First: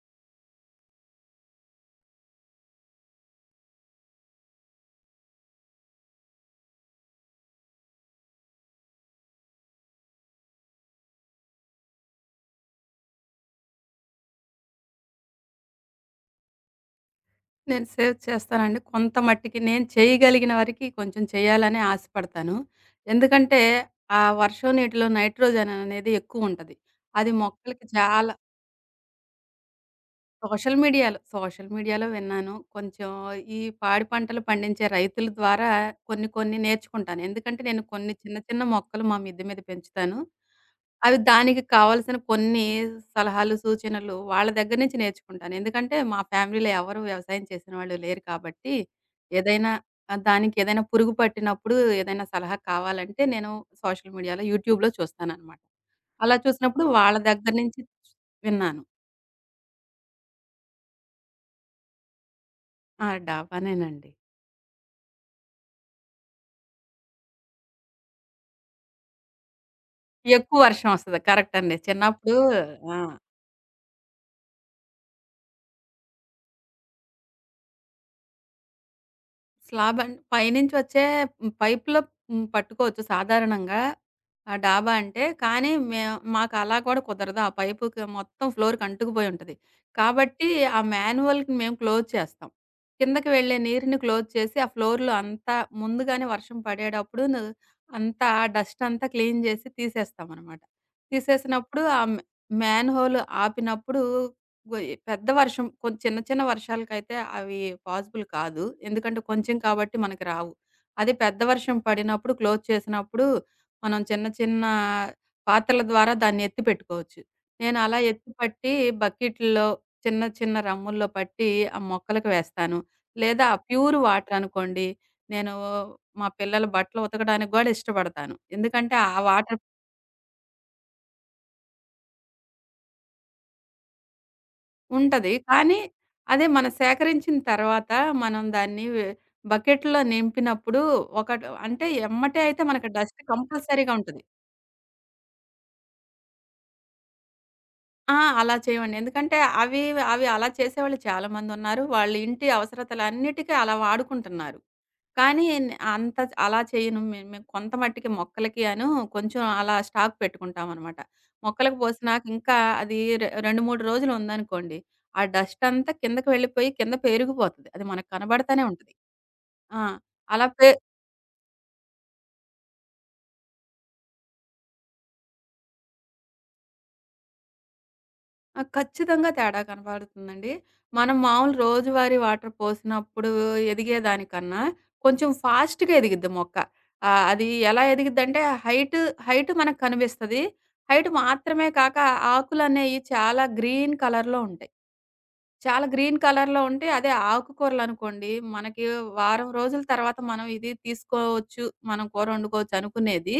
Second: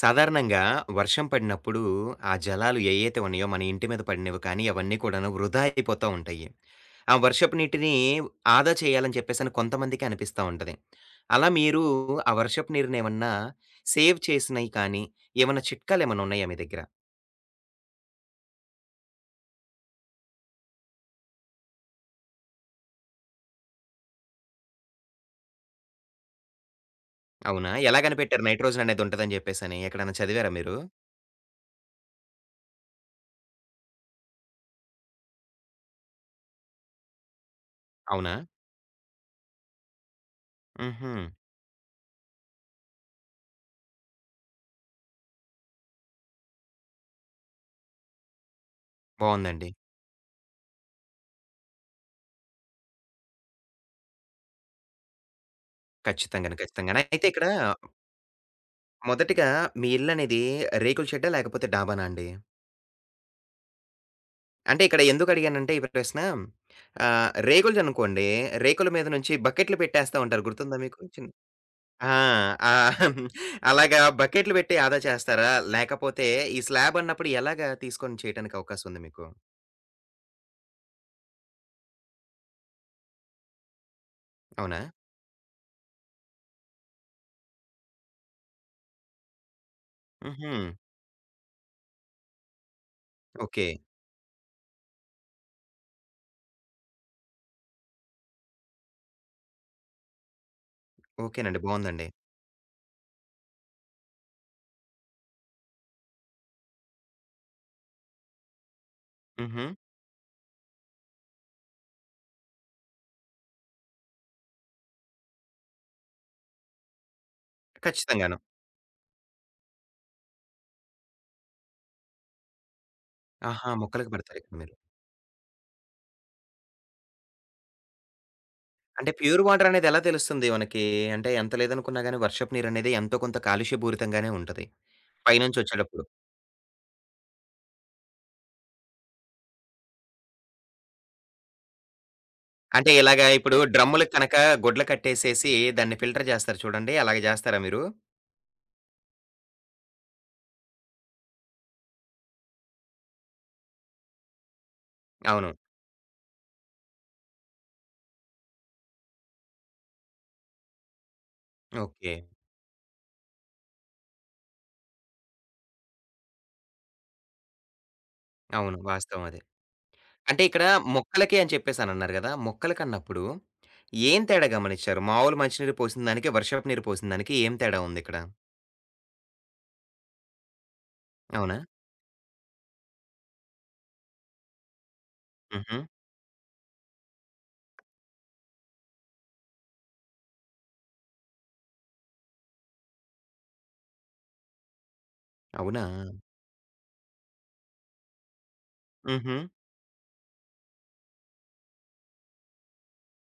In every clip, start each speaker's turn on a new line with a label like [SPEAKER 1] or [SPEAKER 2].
[SPEAKER 1] సాధారణంగా వర్షం పడినప్పుడు ఆ జలాలు ఏయైతే ఉన్నాయో మన ఇంటి మీద పడినవి కానీ అవన్నీ కూడాను వృధా అయిపోతూ ఉంటాయి. ఆ వర్షపు నీటిని ఆదా చేయాలని చెప్పేసని కొంతమందికి అనిపిస్తా ఉంటది. అలా మీరు ఆ వర్షపు నీరునేమన్నా సేవ్ చేసినయి కానీ, ఏమన్నా చిట్కాలేమన్నా ఉన్నాయా మీ దగ్గర?
[SPEAKER 2] నేను సేవ్ చేస్తానండి. కొంత మట్టికి నేను చేయగలిగిన వరకి కొంచెం చేయాలనే ఆశపడతాను. ఎందుకంటే, ఆ వర్షం నీటిలో నైట్రోజన్ అనేది ఎక్కువుంటది. అది
[SPEAKER 1] అవునా?
[SPEAKER 2] మొక్కలకి
[SPEAKER 1] ఎలా
[SPEAKER 2] చాలా
[SPEAKER 1] కనిపెట్టారు నైట్రోజన్ అనేది ఉంటదని చెప్పేసని? ఎక్కడన్నా చదివారా
[SPEAKER 2] సోషల్
[SPEAKER 1] మీరు?
[SPEAKER 2] మీడియాలో, సోషల్ మీడియాలో విన్నాను. కొంచెం ఈ పాడి పంటలు పండించే రైతుల ద్వారా కొన్ని కొన్ని నేర్చుకుంటాను. ఎందుకంటే నేను కొన్ని
[SPEAKER 1] అవునా?
[SPEAKER 2] చిన్న చిన్న మొక్కలు మా మిద్దె మీద పెంచుతాను.
[SPEAKER 1] హుహు.
[SPEAKER 2] అవి దానికి కావాల్సిన కొన్ని సలహాలు, సూచనలు వాళ్ళ దగ్గర నుంచి నేర్చుకుంటాను. ఎందుకంటే మా ఫ్యామిలీలో ఎవరు వ్యవసాయం చేసిన వాళ్ళు లేరు కాబట్టి
[SPEAKER 1] బావుందండి.
[SPEAKER 2] ఏదైనా దానికి ఏదైనా పురుగు పట్టినప్పుడు ఏదైనా సలహా కావాలంటే నేను సోషల్ మీడియాలో, యూట్యూబ్‌లో చూస్తాననమాట. అలా
[SPEAKER 1] ఖచ్చితంగాను,
[SPEAKER 2] చూసినప్పుడు
[SPEAKER 1] ఖచ్చితంగాను.
[SPEAKER 2] వాళ్ళ
[SPEAKER 1] అయితే ఇక్కడ
[SPEAKER 2] దగ్గర నుంచి విన్నాను.
[SPEAKER 1] మొదటిగా మీ ఇల్లనేది రేకుల షెడ్డా? లేకపోతే డాబానా అండి?
[SPEAKER 2] ఆ! డాబానేనండి.
[SPEAKER 1] అంటే ఇక్కడ ఎందుకు అడిగానంటే ఈ ప్రశ్న రేకులది అనుకోండి. రేకుల మీద నుంచి బకెట్లు పెట్టేస్తా ఉంటారు.
[SPEAKER 2] ఎక్కువ
[SPEAKER 1] గుర్తుందా
[SPEAKER 2] వర్షం
[SPEAKER 1] మీకు?
[SPEAKER 2] వస్తది. కరెక్ట్ అండి.
[SPEAKER 1] ఆ!
[SPEAKER 2] చిన్నప్పుడు
[SPEAKER 1] ఆ!
[SPEAKER 2] ఆ!
[SPEAKER 1] అలాగా బకెట్లు పెట్టి ఆదా చేస్తారా? లేకపోతే ఈ స్లాబ్ అన్నప్పుడు ఎలాగా తీసుకొని చేయటానికి అవకాశం ఉంది మీకు?
[SPEAKER 2] స్లాబ్ అన్ పైనుంచి వచ్చే పైప్‌లో పట్టుకోవచ్చు సాధారణంగా. ఆ
[SPEAKER 1] అవునా?
[SPEAKER 2] డాబా అంటే, కానీ మేము మాకు అలా కూడా కుదరదు. ఆ పైపుకి మొత్తం ఫ్లోర్‌కి అంటుకుపోయి ఉంటది. కాబట్టి
[SPEAKER 1] హుహు.
[SPEAKER 2] ఆ మాన్యువల్‌కి మేము క్లోజ్ చేస్తాం. కిందకి వెళ్ళే
[SPEAKER 1] ఓకే.
[SPEAKER 2] నీరుని క్లోజ్ చేసి, ఆ ఫ్లోర్‌లో అంతా ముందుగానే వర్షం పడేటప్పుడు ను అంతా ఆ డస్ట్ అంతా క్లీన్ చేసి తీసేస్తామనమాట.
[SPEAKER 1] ఓకేనండి.
[SPEAKER 2] తీసేసినప్పుడు ఆ
[SPEAKER 1] బావుందండి.
[SPEAKER 2] మ్ మ్యాన్‌హోల్ ఆపినప్పుడు గొయ్ పెద్ద వర్షం కొం చిన్న చిన్న వర్షాలకైతే అవి పాసిబుల్ కాదు. ఎందుకంటే కొంచెం
[SPEAKER 1] హుహు.
[SPEAKER 2] కాబట్టి మనకి రావు. అదే పెద్ద వర్షం పడినప్పుడు క్లోజ్ చేసినప్పుడు మనం చిన్న చిన్న పాత్రల ద్వారా దాన్ని ఎత్తి పెట్టుకోవచ్చు. నేను అలా ఎత్తి
[SPEAKER 1] ఖచ్చితంగాను.
[SPEAKER 2] పట్టి బకెట్‌లో చిన్న చిన్న రమ్ముల్లో పట్టి ఆ మొక్కలకి వేస్తాను. లేదా
[SPEAKER 1] ఆహా!
[SPEAKER 2] ప్యూర్
[SPEAKER 1] మొక్కలకి
[SPEAKER 2] వాటర్
[SPEAKER 1] పెడతారు ఇక్కడ మీరు.
[SPEAKER 2] అనుకోండి. నేను మా పిల్లల బట్టలు ఉతకడానికి గూడా ఇష్టపడతాను. ఎందుకంటే
[SPEAKER 1] అంటే
[SPEAKER 2] ఆ
[SPEAKER 1] ప్యూర్
[SPEAKER 2] వాటర్
[SPEAKER 1] వాటర్ అనేది ఎలా తెలుస్తుంది మనకి? అంటే ఎంత లేదనుకున్నా గాని వర్షపు నీరనేది ఎంతో కొంత కాలుష్యపూరితంగానే ఉంటది.
[SPEAKER 2] ఉంటది. కానీ
[SPEAKER 1] పైనుంచొచ్చేటప్పుడు.
[SPEAKER 2] అదే మనం సేకరించిన తర్వాత మనం దాన్ని బకెట్‌లో నింపినప్పుడు ఒకటి అంటే ఎమ్మటే అయితే మనకు
[SPEAKER 1] అంటే
[SPEAKER 2] డస్ట్
[SPEAKER 1] ఇలాగా ఇప్పుడు
[SPEAKER 2] కంపల్సరీగా
[SPEAKER 1] డ్రమ్ములకి
[SPEAKER 2] ఉంటది.
[SPEAKER 1] కనక గుడ్లు కట్టేసేసి దాన్ని ఫిల్టర్ చేస్తారు చూడండి. అలాగ చేస్తారా మీరు?
[SPEAKER 2] ఆ! అలా చేయమండి. ఎందుకంటే అవి అవి అలా చేసేవాళ్ళు చాలామందున్నారు. వాళ్ళ ఇంటి అవసరతలన్నిటికి అలా వాడుకుంటున్నారు. కానీ
[SPEAKER 1] అవును.
[SPEAKER 2] న్ అంత అలా చేయను. మేము కొంత మట్టికి మొక్కలకి అను కొంచెం అలా స్టాక్ పెట్టుకుంటామనమాట. మొక్కలకు
[SPEAKER 1] ఓకే.
[SPEAKER 2] పోసినాక ఇంకా అది రె 2, 3 రోజులు ఉందనుకోండి, ఆ డస్ట్ అంతా కిందకి వెళ్ళిపోయి కింద పేరుకుపోతది. అది మనకు కనబడతానే
[SPEAKER 1] అవును.
[SPEAKER 2] ఉంటది.
[SPEAKER 1] వాస్తవం అది.
[SPEAKER 2] ఆ!
[SPEAKER 1] అంటే
[SPEAKER 2] అలా
[SPEAKER 1] ఇక్కడ
[SPEAKER 2] పే
[SPEAKER 1] మొక్కలకి అని చెప్పేసనన్నారు గదా! మొక్కలకన్నప్పుడు ఏం తేడా గమనిచ్చారు? మామూలు మంచినీరు పోసిన దానికి, వర్షపు నీరు పోసిన దానికి ఏం తేడా ఉందిక్కడ?
[SPEAKER 2] ఆ! ఖచ్చితంగా తేడా కనపడుతుందండి. మనం మామూలు
[SPEAKER 1] అవునా?
[SPEAKER 2] రోజువారీ వాటర్ పోసినప్పుడు ఎదిగేదానికన్నా, కొంచెం
[SPEAKER 1] హుహు.
[SPEAKER 2] ఫాస్ట్‌గా ఎదిగిద్ది మొక్క. అది ఎలా ఎదిగిద్దంటే హైట్, మనకు కనిపిస్తది. హైట్ మాత్రమే కాక ఆకులనేయి చాలా గ్రీన్ కలర్‌లో ఉంటాయి.
[SPEAKER 1] అవునా?
[SPEAKER 2] చాలా గ్రీన్ కలర్‌లో ఉంటే అదే ఆకుకూరలనుకోండి, మనకి
[SPEAKER 1] హుహు.
[SPEAKER 2] వారం రోజుల తర్వాత మనం ఇది తీసుకోవచ్చు, మనం కూర వండుకోవచ్చు అనుకునేది,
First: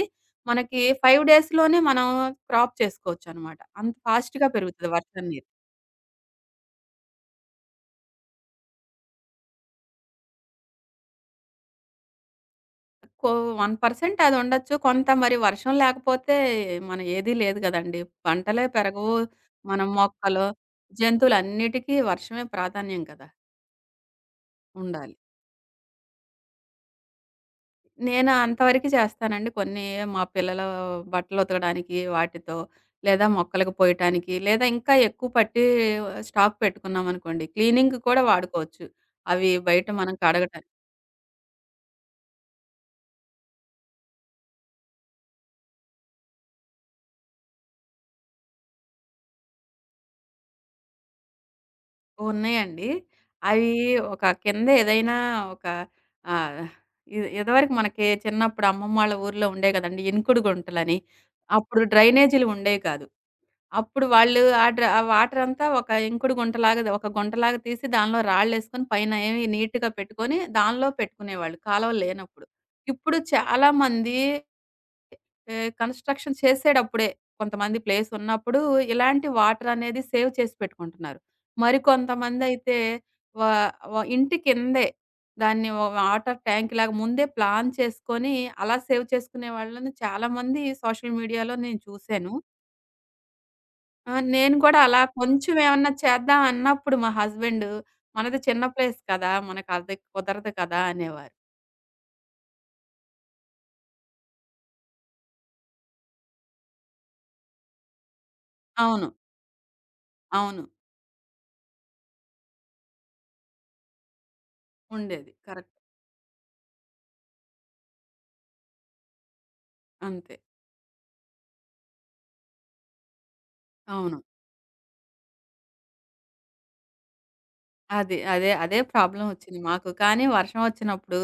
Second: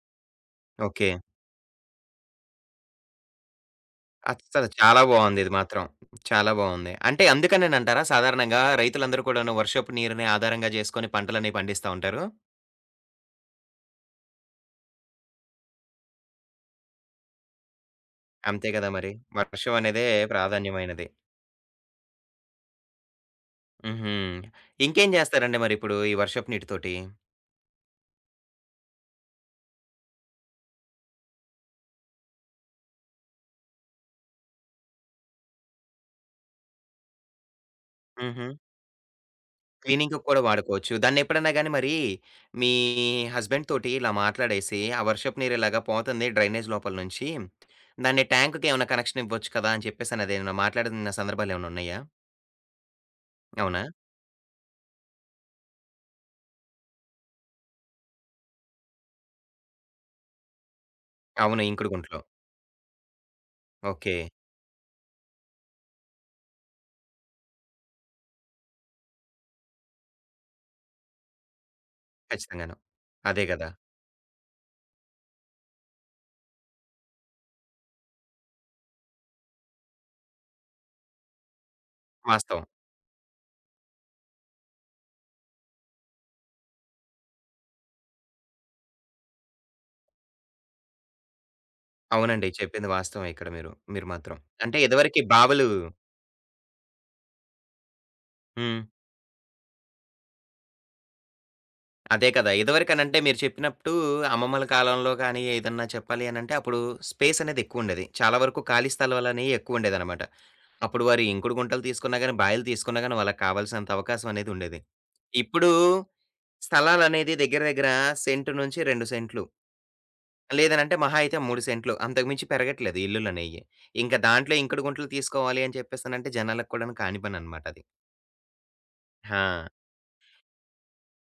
[SPEAKER 2] మనకి
[SPEAKER 1] ఓకే.
[SPEAKER 2] 5 డేస్‌లోనే మనం క్రాప్ చేసుకోవచ్చనమాట. అంత ఫాస్ట్‌గా
[SPEAKER 1] అస్సల
[SPEAKER 2] పెరుగుతది
[SPEAKER 1] చాలా
[SPEAKER 2] వర్షం
[SPEAKER 1] బావుంది
[SPEAKER 2] నీరు.
[SPEAKER 1] ఇది మాత్రం. చాలా బావుంది. అంటే అందుకనేనంటారా సాధారణంగా రైతులందరూ కూడాను వర్షపు నీరుని ఆధారంగా జేసుకొని పంటలనేవి పండిస్తా ఉంటారు?
[SPEAKER 2] కో 1% అది ఉండొచ్చు. కొంత మరి వర్షం లేకపోతే మన ఏదీ లేదు గదండీ. పంటలే
[SPEAKER 1] అంతే కదా మరి.
[SPEAKER 2] పెరగవు.
[SPEAKER 1] వర్షం
[SPEAKER 2] మనం
[SPEAKER 1] అనేదే
[SPEAKER 2] మొక్కలు,
[SPEAKER 1] ప్రాధాన్యమైనది.
[SPEAKER 2] జంతువులన్నిటికీ వర్షమే ప్రాధాన్యం కదా!
[SPEAKER 1] హుహు. ఇంకేం
[SPEAKER 2] ఉండాలి.
[SPEAKER 1] జేస్తారండి మరిప్పుడు ఈ వర్షపు నీటితోటి?
[SPEAKER 2] నేను అంతవరకు చేస్తానండి. కొన్ని మా పిల్లల బట్టలు ఉతకడానికి వాటితో, లేదా మొక్కలకు పోయటానికి, లేదా ఇంకా ఎక్కువ పట్టి స్టాక్ పెట్టుకున్నామనుకోండి, క్లీనింగ్‌కి కూడా
[SPEAKER 1] హుహు.
[SPEAKER 2] వాడుకోవచ్చు. అవి బయట మనం
[SPEAKER 1] క్లీనింగ్‌కి కూడా
[SPEAKER 2] కడగట
[SPEAKER 1] వాడుకోవచ్చు. దాన్నెప్పుడన్నా గాని మరి మీ హస్బెండ్ తోటి ఇలా మాట్లాడేసి, ఆ వర్షపు నీరు ఇలాగా పోతుంది డ్రైనేజ్ లోపల నుంచి, దాన్ని ట్యాంక్‌కేమన్నా కనెక్షన్ ఇవ్వచ్చు కదా! అని చెప్పేసనేదేమన్నా మాట్లాడిన సందర్భాలేమన్నా ఉన్నాయా?
[SPEAKER 2] ఉన్నాయండి. అవి
[SPEAKER 1] అవునా?
[SPEAKER 2] ఒక కింద ఏదైనా ఒక ఆహ్, ఇది ఇదివరకు మనకి చిన్నప్పుడు అమ్మమ్మ వాళ్ళ ఊర్లో ఉండే కదండీ! ఇంకుడు గుంటలని.
[SPEAKER 1] అవును.
[SPEAKER 2] అప్పుడు
[SPEAKER 1] ఇంకుడు గుంటలో.
[SPEAKER 2] డ్రైనేజీలు ఉండేవి కాదు. అప్పుడు
[SPEAKER 1] ఓకే.
[SPEAKER 2] వాళ్ళు ఆ వాటర్ అంతా ఒక ఇంకుడు గుంటలాగా ఒక గుంటలాగా తీసి దానిలో రాళ్ళేసుకొని పైన ఏమి నీట్‌గా పెట్టుకొని దానిలో పెట్టుకునేవాళ్ళు కాలువలు లేనప్పుడు.
[SPEAKER 1] ఖచ్చితంగాను.
[SPEAKER 2] ఇప్పుడు
[SPEAKER 1] అదే గదా!
[SPEAKER 2] చాలామంది కన్‌స్ట్రక్షన్ చేసేటప్పుడే కొంతమంది ప్లేస్ ఉన్నప్పుడు ఇలాంటి వాటర్ అనేది సేవ్ చేసి పెట్టుకుంటున్నారు.
[SPEAKER 1] వాస్తవం.
[SPEAKER 2] మరికొంతమందయితే వా వ ఇంటి కిందే దాన్ని వాటర్ ట్యాంక్‌లాగా ముందే ప్లాన్ చేసుకొని అలా సేవ్ చేసుకునే వాళ్ళని చాలామంది సోషల్ మీడియాలో నేను చూసాను.
[SPEAKER 1] అవునండి. చెప్పింది వాస్తవమే ఇక్కడ మీరు. మీరు
[SPEAKER 2] ఆ!
[SPEAKER 1] మాత్రం.
[SPEAKER 2] నేను కూడా
[SPEAKER 1] అంటే
[SPEAKER 2] అలా
[SPEAKER 1] ఇదివరకి
[SPEAKER 2] కొంచెం
[SPEAKER 1] బావులు
[SPEAKER 2] ఏమన్నా చేద్దాం అన్నప్పుడు మా హస్బెండు "మనది చిన్న
[SPEAKER 1] హ్మ్.
[SPEAKER 2] ప్లేస్ కదా! మనకు అది కుదరదు కదా!" అనేవారు.
[SPEAKER 1] అదే కదా! ఇదివరకనంటే మీరు చెప్పినప్పుడు అమ్మమ్మల కాలంలో గాని, ఏదన్నా చెప్పాలి అనంటే అప్పుడు స్పేస్ అనేది ఎక్కువుండేది. చాలా వరకు ఖాళీ
[SPEAKER 2] అవును.
[SPEAKER 1] స్థలాలనేయి ఎక్కువుండేదనమాట.
[SPEAKER 2] అవును.
[SPEAKER 1] అప్పుడు వారు ఇంకుడు గుంటలు తీసుకున్నా గాని, బాయలు తీసుకున్నా గాని వాళ్ళకి కావాల్సినంత అవకాశం అనేది ఉండేది.
[SPEAKER 2] ఉండేది.
[SPEAKER 1] ఇప్పుడు
[SPEAKER 2] కరెక్ట్.
[SPEAKER 1] స్థలాలనేది దగ్గర దగ్గర సెంటు నుంచి 2 సెంట్లు.
[SPEAKER 2] అంతే.
[SPEAKER 1] లేదనంటే మహా అయితే 3 సెంట్లు. అంతకు మించి పెరగట్లేదు ఇల్లులనేయి. ఇంక
[SPEAKER 2] అవును.
[SPEAKER 1] దాంట్లో ఇంకుడు గుంటలు తీసుకోవాలి అని చెప్పేసనంటే జనాలకు కూడాను కాని పననమాట అది.
[SPEAKER 2] అది. అదే
[SPEAKER 1] ఆ!
[SPEAKER 2] ప్రాబ్లమొచ్చింది మాకు. కానీ వర్షం వచ్చినప్పుడు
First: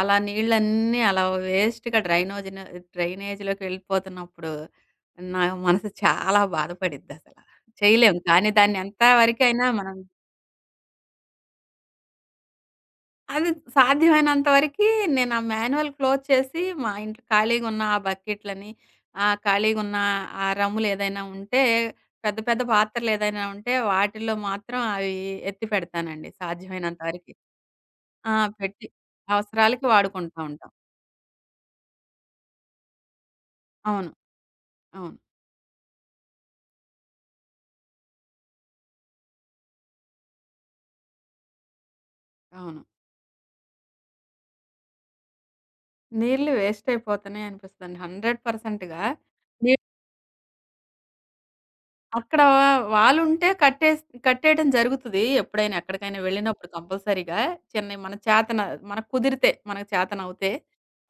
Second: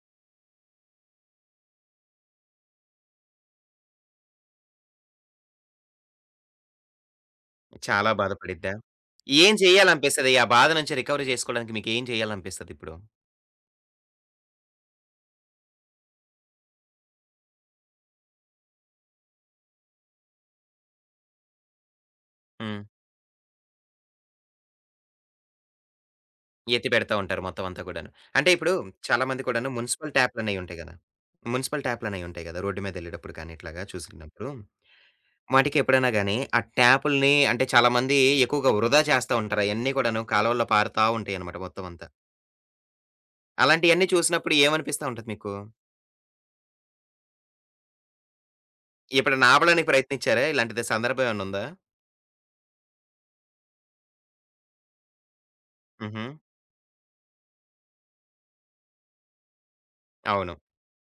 [SPEAKER 2] అలా నీళ్ళన్నీ అలా వేస్ట్‌గా డ్రైనేజ్‌లోకి వెళ్ళిపోతున్నప్పుడు నా మనసు చాలా బాధపడిద్దసల.
[SPEAKER 1] చాలా
[SPEAKER 2] చేయలేం. కానీ
[SPEAKER 1] బాధపడిద్దా?
[SPEAKER 2] దాన్ని ఎంత
[SPEAKER 1] ఏం
[SPEAKER 2] వరకైనా మనం
[SPEAKER 1] చేయాలనిపిస్తది? ఆ బాధ నుంచి రికవరీ చేసుకోవడానికి మీకేం చేయాలనిపిస్తదిప్పుడు?
[SPEAKER 2] అది సాధ్యమైనంత వరకి నేను ఆ మాన్యువల్ క్లోజ్ చేసి మా ఇంట్లో ఖాళీగున్న ఆ బకెట్లని, ఖాళీగున్న ఆ రమ్ములేదైనా ఉంటే, పెద్ద పెద్ద
[SPEAKER 1] హ్మ్.
[SPEAKER 2] పాత్రలేదైనా ఉంటే వాటిల్లో మాత్రం అవి ఎత్తి పెడతానండి సాధ్యమైనంత
[SPEAKER 1] ఎత్తిపెడతా
[SPEAKER 2] వరకి.
[SPEAKER 1] ఉంటారు మొత్తం అంతా కూడాను.
[SPEAKER 2] ఆ!
[SPEAKER 1] అంటే ఇప్పుడు
[SPEAKER 2] పెట్టి
[SPEAKER 1] చాలా మంది కూడాను
[SPEAKER 2] అవసరాలకి
[SPEAKER 1] మున్సిపల్
[SPEAKER 2] వాడుకుంటా
[SPEAKER 1] ట్యాప్‌లనేయి
[SPEAKER 2] ఉంటాం.
[SPEAKER 1] ఉంటాయి గదా! మున్సిపల్ ట్యాప్‌లనేయి ఉంటాయి గదా! రోడ్డు మీదెళ్ళేటప్పుడు కానీ ఇట్లాగా
[SPEAKER 2] అవును.
[SPEAKER 1] చూసుకున్నప్పుడు,
[SPEAKER 2] అవును.
[SPEAKER 1] వాటికి ఎప్పుడైనా గాని ఆ ట్యాపుల్ని అంటే చాలా మంది ఎక్కువగా వృధా చేస్తా ఉంటారు. అయన్నీ కూడాను కాలువల్లో పారుతా ఉంటాయన్నమాట మొత్తం అంతా.
[SPEAKER 2] అవును.
[SPEAKER 1] అలాంటియన్నీ చూసినప్పుడు ఏమనిపిస్తా ఉంటది మీకు?
[SPEAKER 2] నీళ్ళు వేస్ట్ అయిపోతున్నాయి అనిపిస్తదండి. 100%గా
[SPEAKER 1] ఎప్పుడన్నా
[SPEAKER 2] నీ
[SPEAKER 1] ఆపడానికి ప్రయత్నించారా? ఇలాంటిది సందర్భం ఏమన్నా ఉందా?
[SPEAKER 2] అక్కడ వాలుంటే కట్టేస్ కట్టేయడం జరుగుతది. ఎప్పుడైనా ఎక్కడికైనా
[SPEAKER 1] హుహు.
[SPEAKER 2] వెళ్ళినప్పుడు కంపల్సరీగా చిన్నయి మన చేతన మనకు కుదిరితే, మనకు చేతనవుతే
[SPEAKER 1] అవును.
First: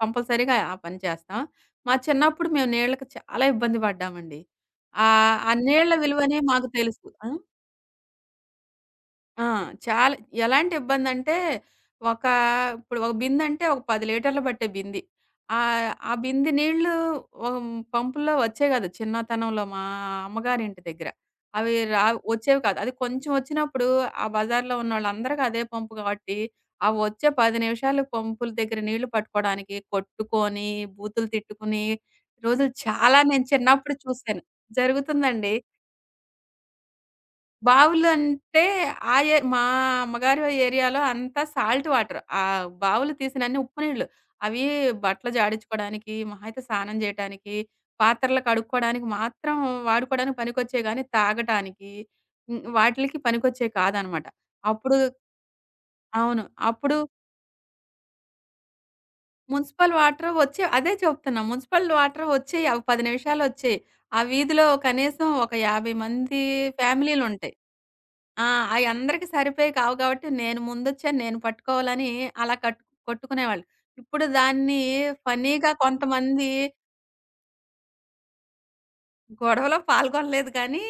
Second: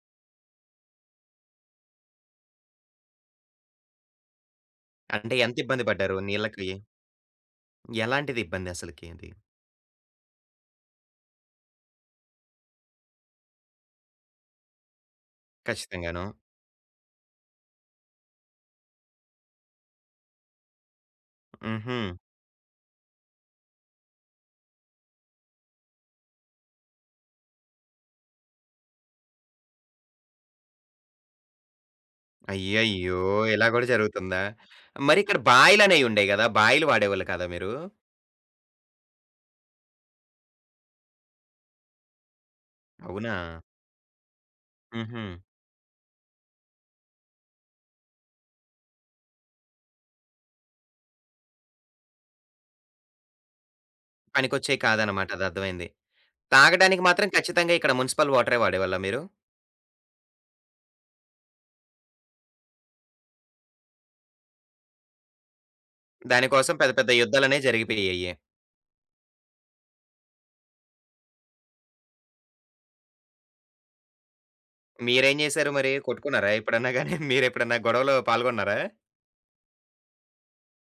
[SPEAKER 2] కంపల్సరీగా ఆ పని చేస్తాం. మా చిన్నప్పుడు మేము నీళ్ళకి చాలా ఇబ్బంది పడ్డామండి.
[SPEAKER 1] అంటే
[SPEAKER 2] ఆ
[SPEAKER 1] ఎంత ఇబ్బంది
[SPEAKER 2] నీళ్ళ
[SPEAKER 1] పడ్డారు
[SPEAKER 2] విలువనే మాకు
[SPEAKER 1] నీళ్ళకి?
[SPEAKER 2] తెలుసు. ఆ!
[SPEAKER 1] ఎలాంటిది ఇబ్బందసలకి అది?
[SPEAKER 2] ఆ! చాలా ఎలాంటి ఇబ్బందంటే, ఒక ఇప్పుడు ఒక బిందంటే ఒక 10 లీటర్లు పట్టే బింది. ఆ
[SPEAKER 1] ఖచ్చితంగాను.
[SPEAKER 2] బిందె నీళ్ళు ఓహ్! పంపుల్లో వచ్చేయి కాదు. చిన్నతనంలో మా అమ్మగారింటి దగ్గర. అవి
[SPEAKER 1] హుహు.
[SPEAKER 2] రావు వచ్చేవి కాదు. అది కొంచెం వచ్చినప్పుడు ఆ బజార్‌లో ఉన్నోళ్ళందరికి అదే పంపు కాబట్టి, ఆ వచ్చే 10 నిమిషాలు పంపుల దగ్గర నీళ్లు పట్టుకోవడానికి కొట్టుకొని, బూతులు తిట్టుకుని రోజులు చాలా
[SPEAKER 1] అయ్యయ్యో!
[SPEAKER 2] నేను
[SPEAKER 1] ఇలా గూడా
[SPEAKER 2] చిన్నప్పుడు చూసాను.
[SPEAKER 1] జరుగుతుందా? మరిక్కడ
[SPEAKER 2] జరుగుతుందండి.
[SPEAKER 1] బాయిలనేయుండేయి గదా! బాయిలు వాడేవాళ్ళు కాదా మీరు?
[SPEAKER 2] బావులంటే ఆ ఏ మా అమ్మగారు ఏరియాలో అంతా సాల్ట్ వాటర్. ఆ బావులు
[SPEAKER 1] అవునా?
[SPEAKER 2] తీసినన్ని ఉప్పు నీళ్ళు. అవి
[SPEAKER 1] హుహు.
[SPEAKER 2] బట్టలు జాడించుకోవడానికి, మహా అయితే స్నానం జేయటానికి, పాత్రలు కడుక్కోవడానికి మాత్రం వాడుకోవడానికి పనికొచ్చేయి గానీ, తాగటానికి హ్మ్. వాటిలికి పనికొచ్చేయి కాదనమాట.
[SPEAKER 1] పనికొచ్చేయి
[SPEAKER 2] అప్పుడు
[SPEAKER 1] కాదనమాట. అది అర్థమైంది.
[SPEAKER 2] అవును. అప్పుడు
[SPEAKER 1] తాగడానికి మాత్రం ఖచ్చితంగా ఇక్కడ మునిసిపల్ వాటరే వాడేవాళ్ళా మీరు?
[SPEAKER 2] మున్సిపల్ వాటర్ వచ్చే అదే చెప్తున్నా. మున్సిపల్ వాటర్ వచ్చేయి. అవి 10 నిమిషాలొచ్చేయి. ఆ వీధిలో కనీసం ఒక 50 మంది
[SPEAKER 1] దానికోసం పెద్ద పెద్ద
[SPEAKER 2] ఫ్యామిలీలుంటాయి.
[SPEAKER 1] యుద్ధాలనేయి జరిగిపోయాయి.
[SPEAKER 2] ఆ! అయి అందరికి సరిపోయి కావు కాబట్టి నేను ముందొచ్చాను, నేను పట్టుకోవాలని అలా కట్టు కొట్టుకునేవాళ్ళు. ఇప్పుడు దాన్ని
[SPEAKER 1] మీరేం
[SPEAKER 2] ఫన్నీగా
[SPEAKER 1] జేశారు మరి?
[SPEAKER 2] కొంతమంది
[SPEAKER 1] కొట్టుకున్నారా ఎప్పుడన్నా గాని? మీరెప్పుడన్నా గొడవలో పాల్గొన్నారా?
[SPEAKER 2] గొడవలో పాల్గొనలేదు కానీ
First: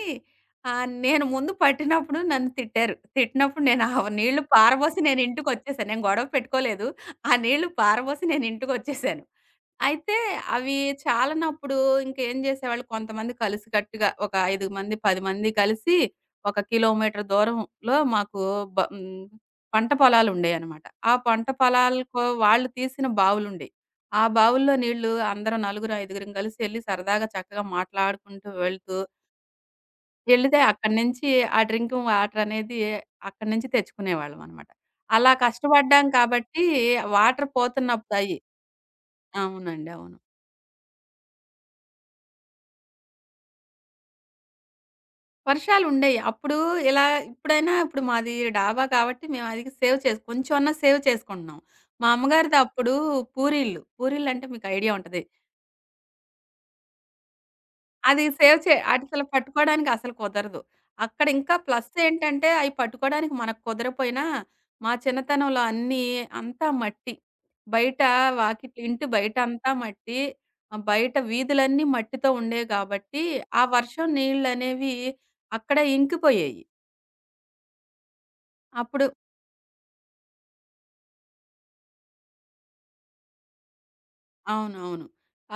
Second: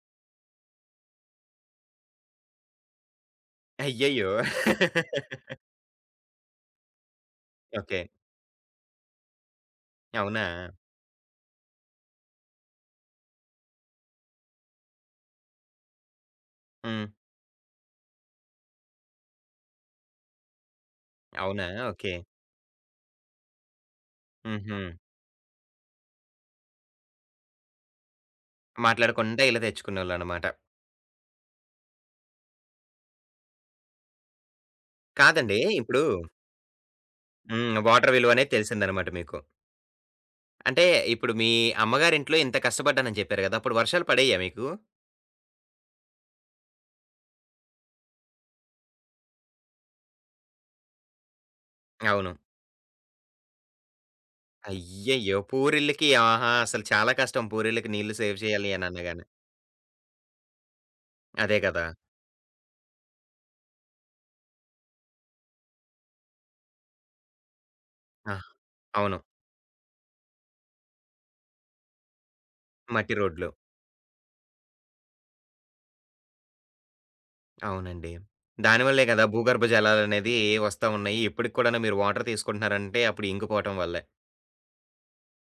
[SPEAKER 2] నేను ముందు పట్టినప్పుడు నన్ను తిట్టారు. తిట్టినప్పుడు నేను ఆ
[SPEAKER 1] అయ్యయ్యో!
[SPEAKER 2] నీళ్లు పారబోసి నేను ఇంటికొచ్చేసాను. నేను గొడవ పెట్టుకోలేదు. ఆ నీళ్లు
[SPEAKER 1] ఓకే.
[SPEAKER 2] పారబోసి నేను ఇంటికొచ్చేసాను. అయితే
[SPEAKER 1] అవునా?
[SPEAKER 2] అవి చాలనప్పుడు ఇంకేం చేసేవాళ్ళు కొంతమంది కలిసికట్టుగా ఒక 5 మంది, 10 మంది కలిసి ఒక
[SPEAKER 1] హ్మ్.
[SPEAKER 2] కిలోమీటర్ దూరంలో మాకు బ హ్మ్, పంట పొలాలుండేయనమాట. ఆ పంట
[SPEAKER 1] అవునా? ఓకే.
[SPEAKER 2] పొలాలకు వాళ్ళు తీసిన బావులుండేయి. ఆ బావుల్లో
[SPEAKER 1] హుహు.
[SPEAKER 2] నీళ్ళు అందరం నలుగురు, ఐదుగురం కలిసి ఎళ్లి సరదాగా చక్కగా మాట్లాడుకుంటూ వెళ్తూ
[SPEAKER 1] మాట్లాడకుండా ఇలా తెచ్చుకునేవాళ్ళనమాట.
[SPEAKER 2] ఎళ్లితే అక్కడి నుంచి ఆ డ్రింకింగ్ వాటర్ అనేది అక్కడి నుంచి తెచ్చుకునేవాళ్ళమనమాట. అలా
[SPEAKER 1] కాదండి. ఇప్పుడు
[SPEAKER 2] కష్టపడ్డాం కాబట్టి వాటర్
[SPEAKER 1] హ్మ్. వాటర్
[SPEAKER 2] పోతున్నప్పుడయి
[SPEAKER 1] విలువనేది తెలిసిందనమాట మీకు.
[SPEAKER 2] అవునండి. అవును.
[SPEAKER 1] అంటే ఇప్పుడు మీ అమ్మగారింట్లో ఇంత కష్టపడ్డానని చెప్పారు గదా! అప్పుడు వర్షాలు పడేయ్యా మీకు?
[SPEAKER 2] వర్షాలుండేయి. అప్పుడు ఇలా ఇప్పుడైనా ఇప్పుడు మాది డాబా కాబట్టి మేము అది సేవ్ చేసు కొంచెమన్నా సేవ్ చేసుకుంటున్నాం. మా
[SPEAKER 1] అవును.
[SPEAKER 2] అమ్మగారిది అప్పుడు పూరీలు. పూరీలంటే మీకు ఐడియా ఉంటది.
[SPEAKER 1] అయ్యయ్యో! పూరిళ్ళకి ఆహా! అసలు చాలా కష్టం పూరిళ్ళకి నీళ్లు
[SPEAKER 2] అది
[SPEAKER 1] సేవ్
[SPEAKER 2] సేవ్
[SPEAKER 1] చేయాలి
[SPEAKER 2] చే
[SPEAKER 1] అని
[SPEAKER 2] అది
[SPEAKER 1] అన్నా
[SPEAKER 2] అసలు
[SPEAKER 1] గాని.
[SPEAKER 2] పట్టుకోవడానికి అసలు కుదరదు. అక్కడ ఇంకా
[SPEAKER 1] అదే గదా!
[SPEAKER 2] ప్లస్ ఏంటంటే అయి పట్టుకోవడానికి మనకు కుదరపోయినా మా చిన్నతనంలో అన్నీ అంతా మట్టి. బయట
[SPEAKER 1] ఆ!
[SPEAKER 2] వాకిట్లు ఇంటి
[SPEAKER 1] అవును.
[SPEAKER 2] బయటంతా మట్టి. బయట వీధులన్నీ మట్టితో ఉండేవి
[SPEAKER 1] మట్టి
[SPEAKER 2] కాబట్టి
[SPEAKER 1] రోడ్లు.
[SPEAKER 2] ఆ వర్షం నీళ్ళనేవి అక్కడే ఇంకిపోయేయి.
[SPEAKER 1] అవునండి.
[SPEAKER 2] అప్పుడు
[SPEAKER 1] దానివల్లే గదా! భూగర్భ జలాలనేది వస్తా ఉన్నాయి. ఇప్పటికి కూడాను మీరు వాటర్ తీసుకుంటున్నారంటే అప్పుడు ఇంకిపోవటం వల్లే.
[SPEAKER 2] అవునవును.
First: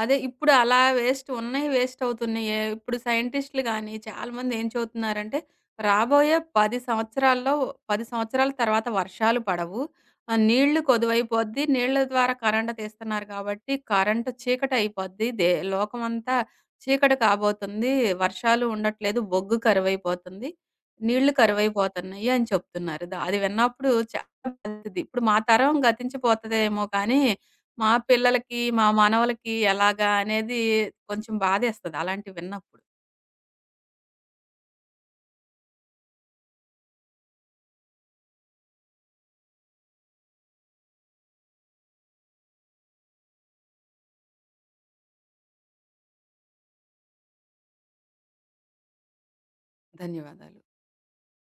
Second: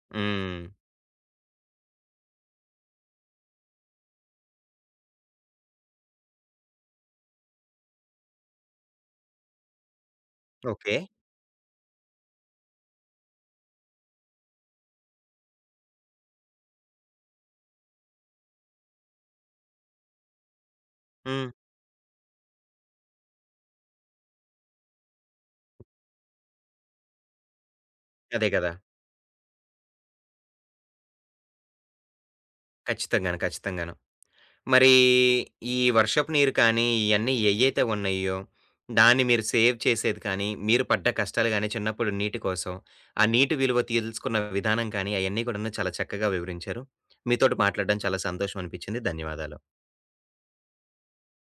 [SPEAKER 2] అదే ఇప్పుడు
[SPEAKER 1] హ్మ్.
[SPEAKER 2] అలా వేస్ట్ ఉన్నయి వేస్ట్ అవుతున్నయి. ఇప్పుడు సైంటిస్ట్‌లు గాని చాలామంది ఏం చెబుతున్నారంటే, రాబోయే 10 సంవత్సరాల్లో 10 సంవత్సరాల తర్వాత వర్షాలు పడవు. నీళ్లు
[SPEAKER 1] ఓకే.
[SPEAKER 2] కొదువైపోద్ది. నీళ్ల ద్వారా కరెంట్ తీస్తున్నారు కాబట్టి కరెంట్ చీకటయిపోద్ది. దే లోకమంతా చీకటి కాబోతుంది. వర్షాలు ఉండట్లేదు. బొగ్గు కరువైపోతుంది. నీళ్లు
[SPEAKER 1] హ్మ్.
[SPEAKER 2] కరువైపోతున్నాయి అని చెప్తున్నారు. ద అది విన్నప్పుడు చాలా బాధేసిద్ది. ఇప్పుడు మా తరం గతించిపోతదేమో కానీ మా
[SPEAKER 1] అదే
[SPEAKER 2] పిల్లలకి,
[SPEAKER 1] గదా!
[SPEAKER 2] మా మనవలకి ఎలాగా అనేది కొంచెం బాధేస్తది అలాంటివి విన్నప్పుడు.
[SPEAKER 1] ఖచ్చితంగాను. ఖచ్చితంగాను. మరీ ఈ వర్షపు నీరు కానీ, ఇయన్నీ ఏయ్యైతే ఉన్నాయో, దాన్ని మీరు సేవ్ చేసేది కానీ, మీరు పడ్డ కష్టాలు గానీ, చిన్నప్పుడు నీటి కోసం, ఆ నీటి విలువ తెలుసుకున్న విధానం కానీ, అయన్నీ కూడాను చాలా చక్కగా వివరించారు. మీతోటి మాట్లాడడం చాలా సంతోషం అనిపిచ్చింది. ధన్యవాదాలు.
[SPEAKER 2] ధన్యవాదాలు.